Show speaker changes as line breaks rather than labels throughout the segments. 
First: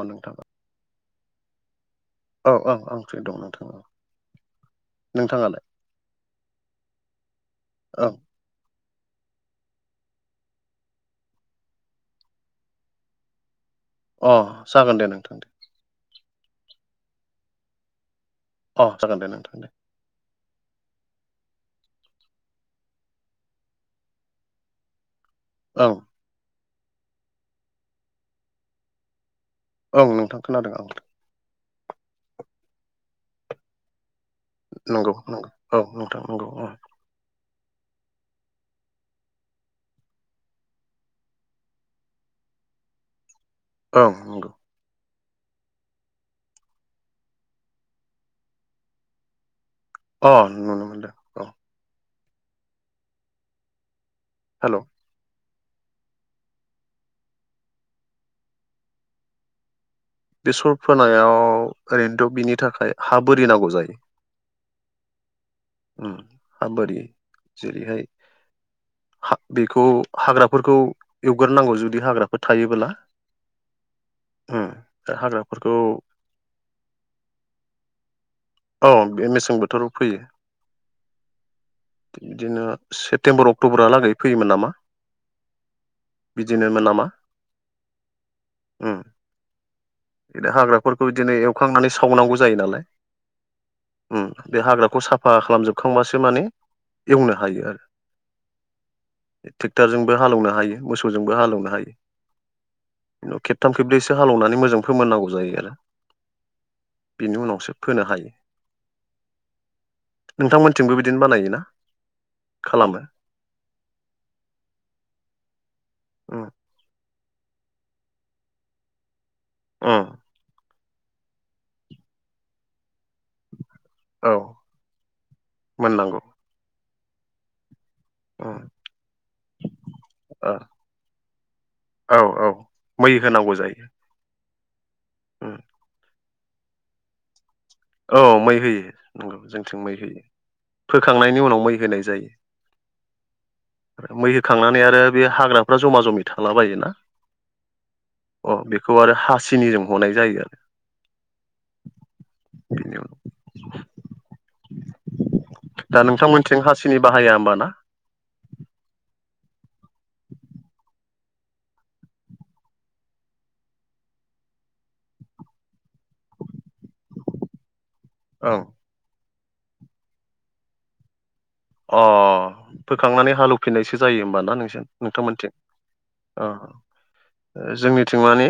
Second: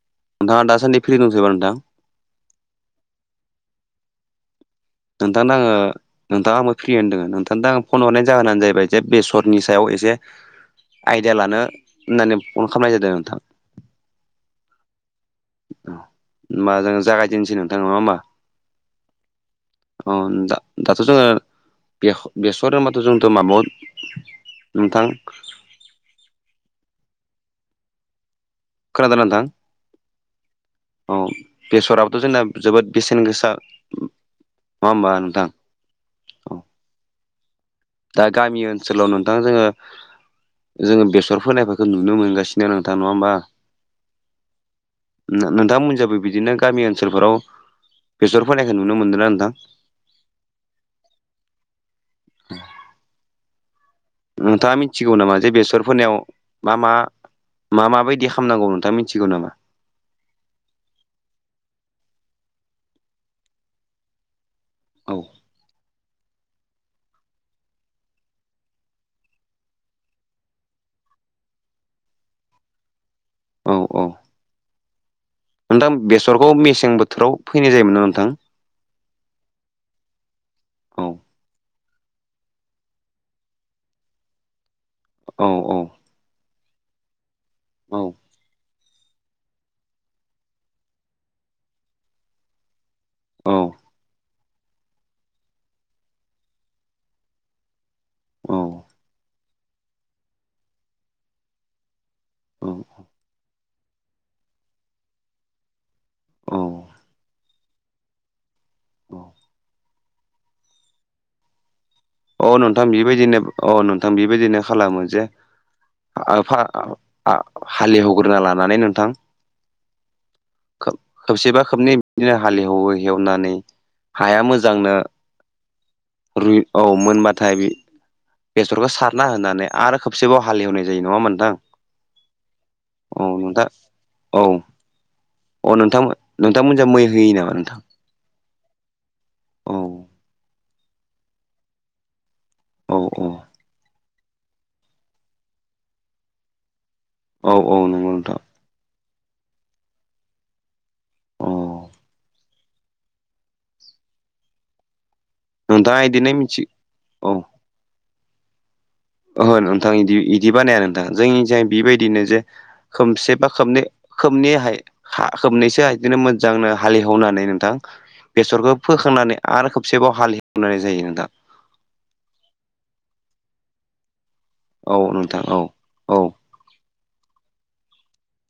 औ नोंथां
नोंथाङा दासानदि फ्रि दंसोयो नोंथां
औ-औ आं फ्रि दं नोंथां
नोंथांनो
नोंथाङालाय
आङो नोंथां आं फ्रिय होनदों नोंथांनो आं फन
औ
हरनाय जाहोनानो जाहैबाय जे बेसरनि सायाव एसे आइडिया लानो होननानै फन खालामनाय जादों नोंथां
अ जागोन दे नोंथां दे
होनोमबा जोङो जागायदिनोसै नोंथां नङा होमबा
अ जागोन दे नों दे
आं दा दाथ' जोङो बेख बेसर होनबाथ' जोंथ' माबाखौ नोंथां
औ
खोनादोंना नोंथां
औ नोंथां खोनादों औ
औ बेसराबोथ' जोंना जोबोद बेसेन गोसा नङा होमबा नोंथां
नंगौ-नंगौ औ नोंथां नंगौ औ
दा गामि ओनसोलाव नोंथां जोङो जोङो बेसर फोनायफोरखौ नुनो मोनगासिनो नोंथां नङा होमबा
औ नंगौ
नोंथांमोननिजोंबो बिदिनो गामि ओनसोलफोराव बेसर फोनायखौ नुनो मोनदोंना नोंथां
अ मोनदों औ
[inaudible] नोंथांआ मि
हेल'
मिथिगौ नामा जे बेसरफोरनाव मा-मा मा-मा बायदि खालामनांगौ नोंथाङा मिथिगौ नामा
बेसर फोनायाव ओरैनोथ' बिनि थाखाय हा बोरि नांगौ जायो।
औ
हा बोरि जेरैहाय हा बेखौ हाग्रा फोरखौ एवगोरनांगौ जुदि हाग्राफोर जायोबोला।
औ औ।
हाग्राफोर
नोंथां बेसरखौ मेसें बोथोराव फैनाय जायोमोन ना नोंथां?
औ बे मेसें बोथोराव फैयो।
औ
बिदिनो सेप्तेम्बर अक्ट'बरहालागै फैयोमोन नामा?
औ औ।
बिदिनोमोन नामा?
औ।
उम बिनो हाग्राफोरखौ बिदिनो एवखांनानै सावनांगौ जायो नालाय। बे हाग्राखौ साफा खालामजोबखांबासो माने एवनो हायो आरो।
औ।
ट्रेक्टरजोंबो हालेवनो हायो मोसौजोंबो हालेवनो हायो।
औ।
खेबथाम खेबन्रैसो हालेवनानै मोजां फोमोननांगौ जायो आरो बेनि उनावसो फोनो हायो।
औ
नोंथां मोननिथिंबो बिदिनो बानायोना?
औ नोंथां
खालामो
बेबायदिनो औ नोंथां बेबायदिनो खालामो जे
उम
आफा आं हालेवग्रोना लानानै नोंथां।
उम।
खोब खोबसेबा बिदिनो हालेवै एवनानै
औ
हाया मोजांनो
मोननांगौ
रुइ औ मोनबाथाय बे
उम
बेसरखौ सारना होनानै आरो खोबसेबाव
ओ
हालेवनाय जायो नङा होमब्ला नोंथां?
औ औ मै
औ
होनांगौ
नोंथां
जायो।
औ।
उम
अ नोंथां नोंथांमोनजों मै होयो नामा नोंथां?
औ मै होयो। नंगौ
औ
जोंथिं मै होयो। फोखांनायनि उनाव मै होनाय जायो।
औ औ।
मै होखांनानै आरो बे हाग्राफ्रा जमा जमि थाला बायोना।
औ औ नंगौ नोंथां।
अ बेखौ आरो हासिनिजों हनाय जायो आरो।
औ
[inaudible] दा
नोंथाङा इदिनो मिथि
नोंथांमोनथिं हासिनि
औ
बाहाया होमबा ना?
ओहो नोंथां इदि- इदि बानाया नोंथां जोंनिजाय बेबायदिनो जे खोमसे बा खोबनै खोबनैहाय खा [unintelligible] होबनायैसो बिदिनो मोजांनो हालेहवनानै नोंथां
ओं
बेसरखौ फोखांनानै आरो खबसेबाव हाल हेवनानै जायो नोंथां।
अ फोखांनानै हालवफिननायसो जायो होमबाना नों
औ नोंथां
नोंथांमोनथिं
औ
औ जोंनिथिं माने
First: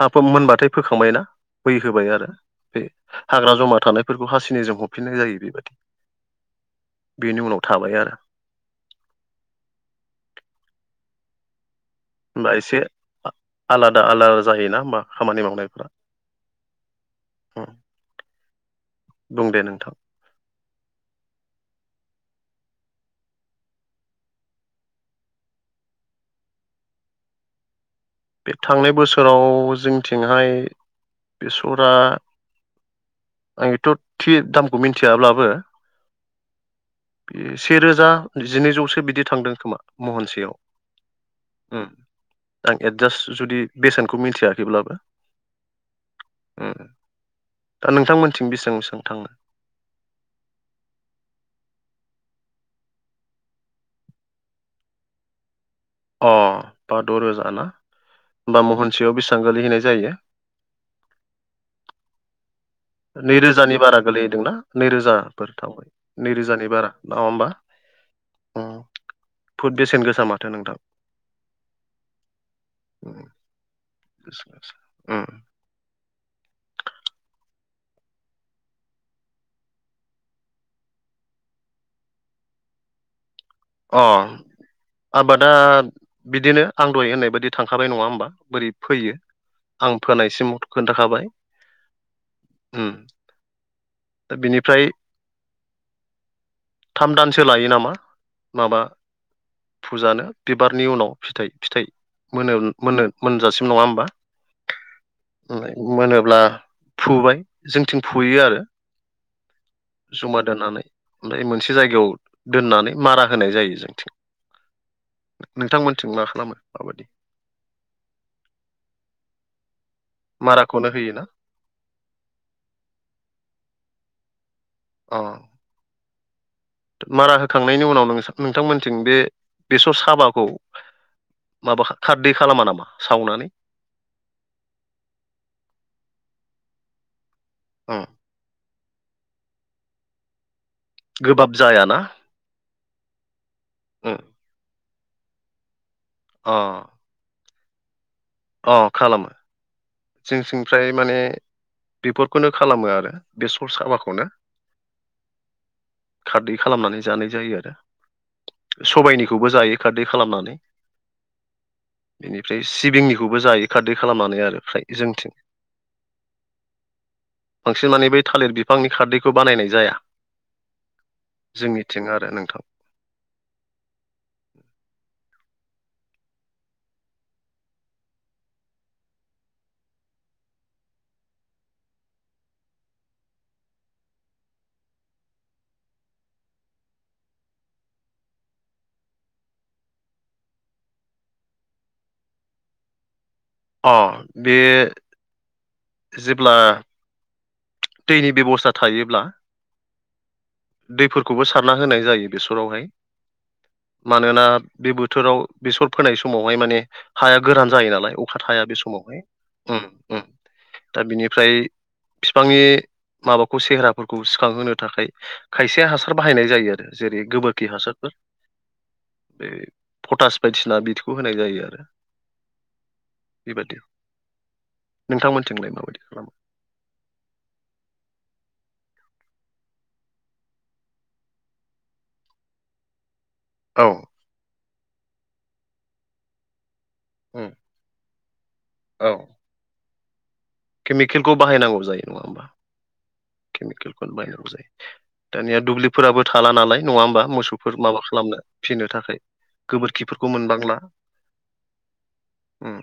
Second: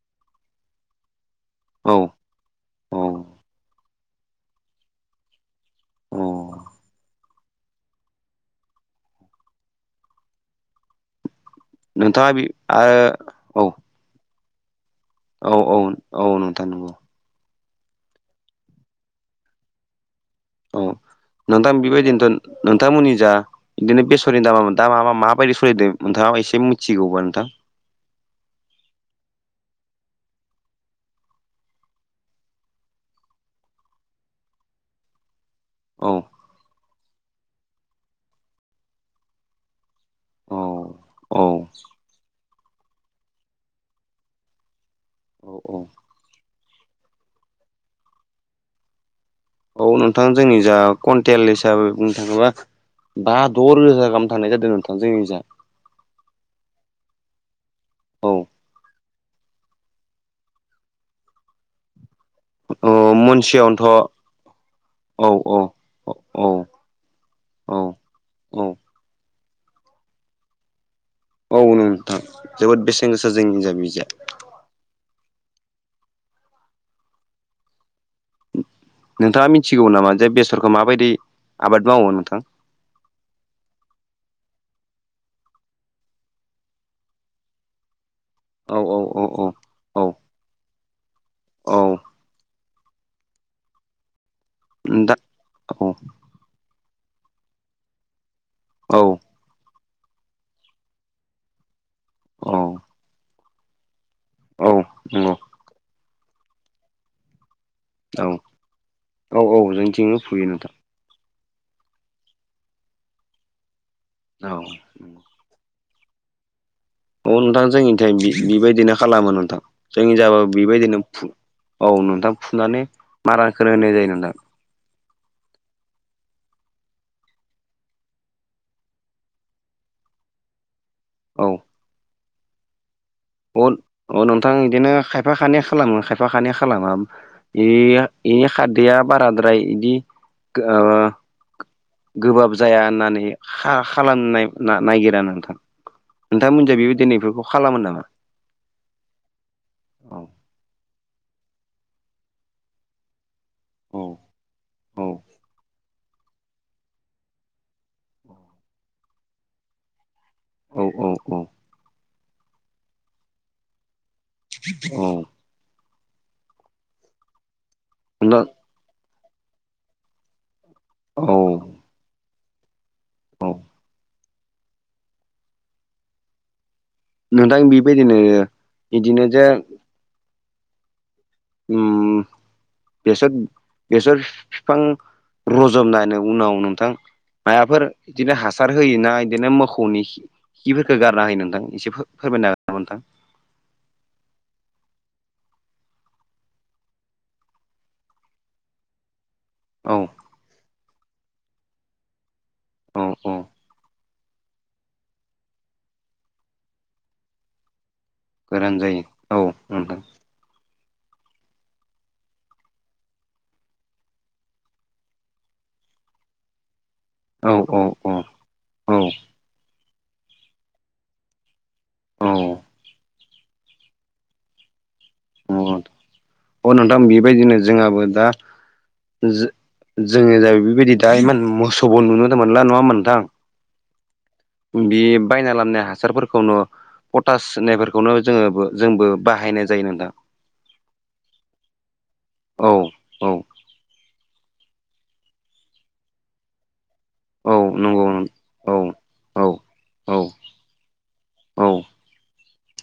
हा मोनबाथाय फोखांबाय ना। मै
औ
होबाय आरो बे
औ
हाग्रा जमा थानायफोरखौ हासिनिजों हफिननाय जायो बेबायादि।
औ।
बेनि उनाव थाबाय आरो
नोंथाङा बि आ औ
दा आलादा जायोना होमबा खामानि
औ औ
मावनायफ्रा?
औ नोंथां नंगौ
बुं दे नोंथां
औ नोंथां बेबायदिनोथ' नोंथांमोननि जा बिदिनो बेसरनि दामा नोंथां मा मा माबायदि स'लिदों नोंथाङा एसे मिथिगौबा नोंथां
बे थांनाय बोसोराव जोंनिथिंहाय बेसरआ आं एथ' थि दामखौ मिथियाब्लाबो
औ
बे से रोजा जिनैजौसो बिदि थांदों खोमा
औ औ
महनसेयाव ओम एडजास्ट जुदि बेसेनखौ मिथियाखैब्लाबो
औ औ
ओम दा नोंथांमोनथिं बेसेबां बेसेबां थांङो
औ नोंथां जोंनि जा खुनथेल हिसाबै बुंनो थांङोबा बा द' रोजा गाहाम थांनाय जादों नोंथां जोंनिजाय
अ बा द' रोजाना
औ
होनबा महनसेयाव बेसेबां गोलिहैनाय जायो।
औ
नैरोजानि
मनसेयावनोथ'
बारा गोलैहैदोंना
औ
नैरोजाफोर थांबाय
औ
नैरोजानि बारा नङा होमबा?
औ
फुट बेसेन गोसा माथो नोंथां।
औ नोंथां जोबोद
उम
बेसेन गोसा जोंनिजाय बिजाय
बेसेन गोसा। उम
नोंथाङा मिथिगौ नामा जे बेसरखौ माबायदि आबाद मावो नोंथां?
अह आबादा बिदिनो आं दहाय होननाय बायदि थांखाबाय नङा होमबा? बोरै
औ औ
फोयो
औ
आं
औ
फोनायसिम खोन्थाखाबाय
औ औ
ओम दा बिनि फ्राय
दा औ
थाम दानसो लायो नामा माबा
औ
फुजानो बिबारनि उनाव फिथाइ फिथाइ मोनो
औ
मोनो मोनजासिम नङा होमबा।
औ नंगौ
मोनोब्ला फुबाय जोंथिं
औ
फुयो आरो
औ औ जोंथिंबो
जमा
फुयो नोंथां
दोनानै। ओमफाय मोनसे जायगायाव दोननानै मारा होनाय जायो जोंथिं।
औ
नोंथांमोनथिं मा खालामो माबायदि?
अ नोंथां जोंनिथाय बि बिबायदिनो खालामो नोंथां जोंनिजाबाबो
माराखौनो
बेबायदिनो
होयोना
फु औ नोंथां फुननानै माराखौनो होनाय जायो नोंथां
अ मारा होखांनायनि उनाव नोंथांमोनथिं बे बेसर साबाखौ
औ
माबा खारदै खालामा नामा सावनानै?
अ अ नोंथां बिदिनो खायफा खानैया खालामो खायफा खानैया खालामा।
ओम
इया इ खारदैया बाराद्राय इदि ओ
गोबाब जायाना।
गोबाब जाया होननानै खा
ओम
खालामनाय ना-नायगिरा नोंथां
अ
नोंथांमोनजाय बेबायदिनै बेफोरखौ खालामो नामा?
अ खालामो।
औ
जोंनिथिंफ्राय माने बेफोरखौनो खालामो आरो बेसर
औ
साबाखौनो
औ
खारदै खालामनानै जानाय जायो आरो सबायनिखौबो जायो। खारदै खालामनानै
औ औ
बेनिफ्राय सिबिंनिखौबो जायो खारदै खालामनानै आरो। फ्राय
औ
जोंथिं बांसिन माने बै थालिर बिफांनि खारदैखौ बानायनाय जाया।
औ।
जोंनिथिं आरो नोंथां।
औ। नोंथां बेबायदिनो बिदिनोजों उम बेसर बेसर फिफां रजबनायनि उनाव नोंथां माबाफोर बिदिनो हासार होयोना बिदिनो मोखौनि खि खिफोरखौ गारना होयो नोंथां एसे फोरमायनो हागोन ना नोंथां?
अ बे जेब्ला दैनि बेबस्था थायोब्ला
औ
दैफोरखौबो सारना होनाय जायो बेसरावहाय
अ अ
मानोना बे बोथोराव बेसर फोनाय समावहाय माने हाया गोरान जायो नालाय था थाया
गोरान
बे
जायो औ नोंथां
समावहाय दा बिनिफ्राय फिफांनि माबाखौ सेहेराफोरखौ सिखांहोनो थाखाय खायसे हासार बाहायनाय जायो आरो जेरै
औ
गोबोरखि
औ
हासारफोर
औ औ
बे पटास बायदिसिना बिदिखौ होनाय जायो आरो
औ
बेबादि नोंथांमोनथिंलाय माबायदि खालामो?
अ नोंथां बेबायदिनो जोंहाबो दा जो जोंनि जायगा बेबायदि दा इमान मोसौबो नुनो मोनला नङामोनबा नोंथां?
औ।
बि बायना लाबनाय हासारफोरखौनो पटास
उम,
होननायफोरखौनो जोंङोबो जोंबो
औ
बाहायनाय नोंथां।
केमिकेलखौ बाहायनांगौ जायो नङा होमबा?
औ औ
केमिकेलखौनो बायनांगौ जायो। दानिया दुब्लिफोराबो थाला नालाय नङा होमबा?
औ
मोसौफोर माबा
नंगौ
खालामनो
औ
फिनो थाखाय
औ औ
गोबोरखिफोरखौ मोनबांला
औ
उम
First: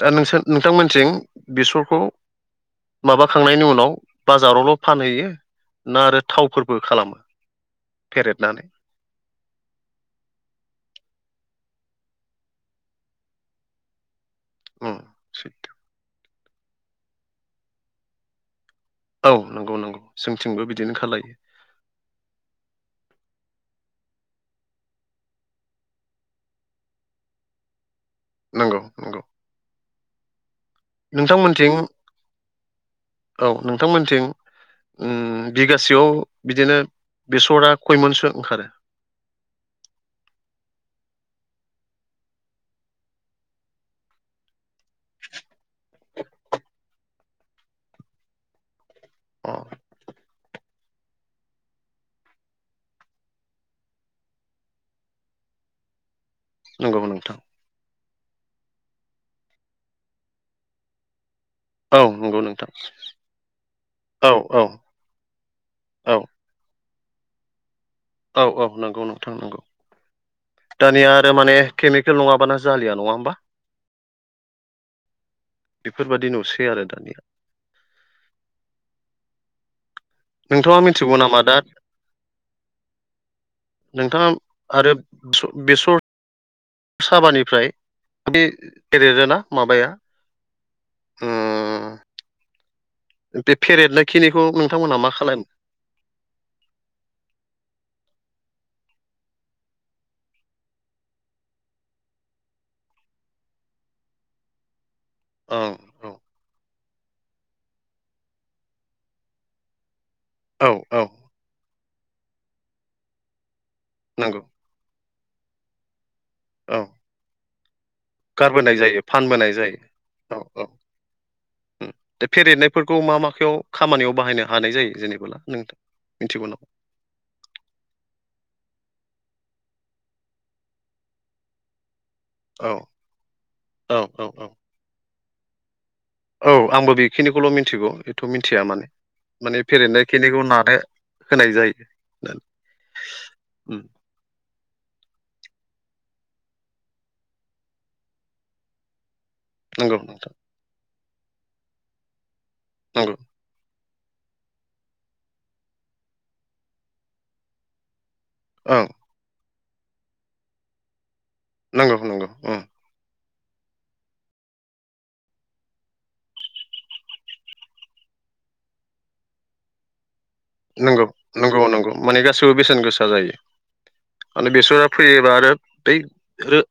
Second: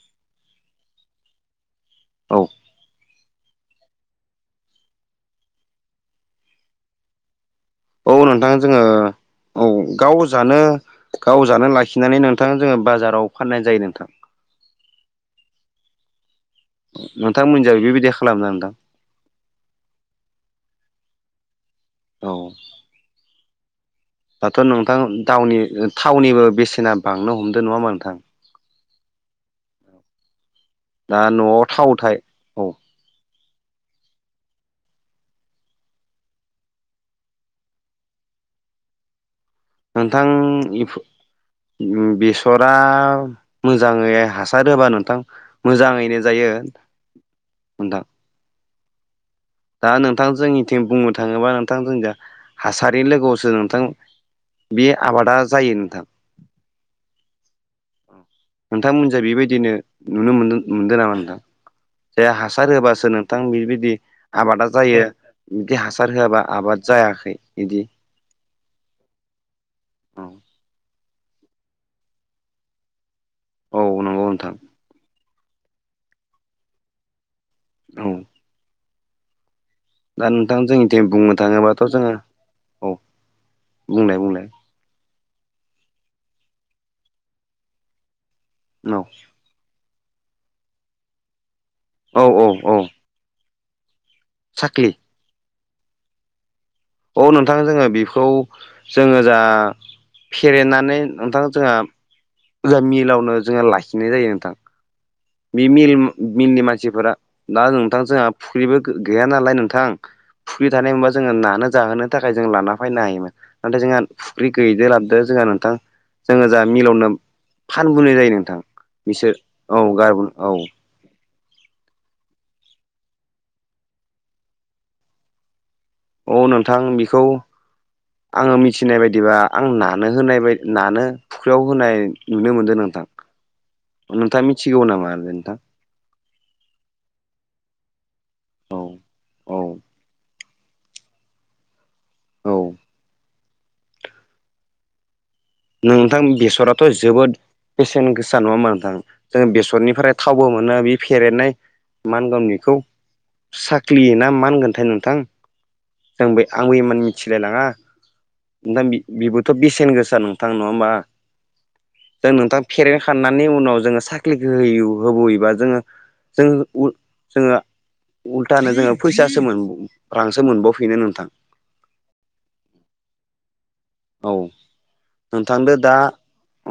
दा नोंसोर नोंथांमोनथिं बेसरखौ
औ
माबाखांनायनि उनाव बाजारावल फानहैयो ना आरो थावफोरबो खालामो?
औ नोंथां
फेरेदनानै
जोङो औ गाव जानो गाव जानो लाखिनानै नोंथां जों बाजाराव फाननाय नोंथां।
उम
नोंथांमोनजाय बेबायदि खालामना नोंथां?
औ नंगौ नंगौ जोंथिंबो बिदिनो खालायो।
औ। दाथ' नोंथां दावनि थावनिबो बेसेना बांनो हमदों नङा होमबा नोंथां?
नंगौ नंगौ
दा न'आव
नोंथांमोनथिं
थाव थाय औ
औ नोंथांमोनथिं उम बिगासेयाव बिदिनो बेसरा खयमनसो ओंखारो?
नोंथां इफ बेसरा मोजाङै हासार होबा नोंथां मोजाङैनो जायो नोंथां।
अ
दा नोंथां जोंनिथिं बुंनो थाङोबा नोंथां जोंनिजों हासारि लोगोआवसो नोंथां बे आबादा जायो नोंथां।
नंगौ नोंथां।
नोंथांमोननिजों बेबायदिनो नुनो मोनदों नुदों नामा नोंथां?
औ
जे
नंगौ
हासार
नोंथां
होबासो नोंथां बिबायदि
औ औ
आबादा जायो बिदि हासार
औ
होआबा आबाद जायाखै इदि?
औ औ नंगौ नोंथां नंगौ।
औ
दानिया आरो माने केमिकेल नङाबानो जालिया नङा होमबा?
औ नंगौ नोंथां।
बेफोरबादि नुसै आरो दानिया।
औ दा नोंथां
नोंथाङा
जोंनिथिं
मिथिगौ
बुंनो
नामा दा
थाङोबाथ' जोङो औ बुंलाय
नोंथाङा
बुंलाय‌
आरो बेस बेसर साबानिफ्राय बे
औ
फेरेदोना माबाया ओ
औ औ औ।
बे फेरेदनाय खिनिखौ
साख्लि
नोंथांमोनहा मा खालामो?
औ नोंथां जोङो बेखौ जोङो जा फेरेदनानै नोंथां जोंहा जोंहा मिलावनो जोंहा लाखिनाय जायो नोंथां बे
ओं
मिल मिलनि मानसिफोरा दा नोंथां जोंहा फुख्रिबो गो गैया नालाय नोंथां
औ
फुख्रि
औ
थानायमोनबा जोङो नानो जाहोनो थाखाय जों लाना फायनो हायोमोन नाथाय जोंहा
नंगौ
फुख्रि गैयिजो लाबदो जोंहा नोंथां जोङो जाहा
औ
मिलावनो फानबोनाय जायो नोंथां
गारबोनाय जायो
बिसोर
फानबोनाय जायो
औ गारबो
औ
औ‌
औ दा फेरेदनायफोरखौ मा माखायाव खामानियाव बाहायनो हानाय जायो जेनेबोला नोंथां?
अ
मिथिगौ नामा
नोंथां बेखौ आङो मिथिनाय बायदिबा आं नानो होनाय बाय नानो फुख्रियाव होनाय नुनो
औ
मोनदों नोंथां।
औ
अ
औ औ
नोंथाङा मिथिगौ नामा नोंथां?
औ आंबो बेखिनिखौल' मिथिगौ एथ' मिन्थिया
औ
माने।
औ
माने फेरेदनाय खिनिखौ नानो होनाय जायो।
औ
उम
नोंथां बेसराथ' जोबोद बेसेन गोसा नङा होनबा नोंथां जोङो
नंगौ
बेसरनिफ्राय
नोंथां
थावबो मोन नो बे फेरेदनाय मा होनगोन बेखौ
नंगौ
साख ख्लि ना मा होनगोनथाय नोंथां आंबे आंबो इमान मिथिलाय लाङा। नोंथां
ओं
बे-बेबोथ' बेसेन गोसा नोंथां नङा होमबा?
नंगौ
दा
नंगौ ओं
नोंथां फेरेद खाननानै उनाव जोङो साख्लिखौ होयु होबावयोबा जोङो जों उ जोङो उल्थानो जोङो फैसासो मोनबावो रांसो मोनबावफिनो
नंगौ
नोंथां।
नंगौ नंगौ माने गासैबो बेसेन गोसा जायो।
औ
माने बेसरा फैयोबा आरो
नोंथांदो दा
बै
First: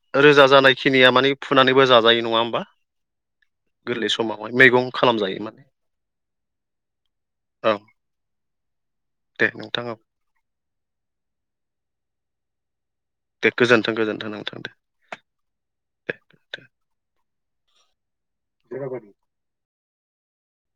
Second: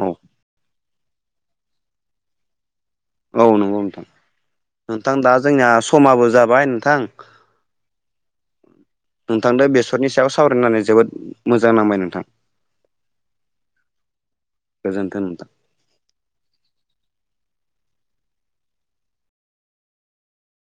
औ
रोजा जानाय खिनिया माने फुनानैबो जाजायो नङा होमबा
औ नोंगौ नोंथां
गोरलै समावहाय मैगं
नोंथां दा
खालामजायो माने
जोंनिया समाबो जाबाय नोंथां
औ दे
नोंथांदो
नोंथां औ
बेसरनि सायाव सावरायनानै जोबोद मोजां नांबाय नोंथां।
दे गोजोनथों-गोजोन्थों नोंथां दे।
गोजोन्थों नोंथां।
दे जेनबा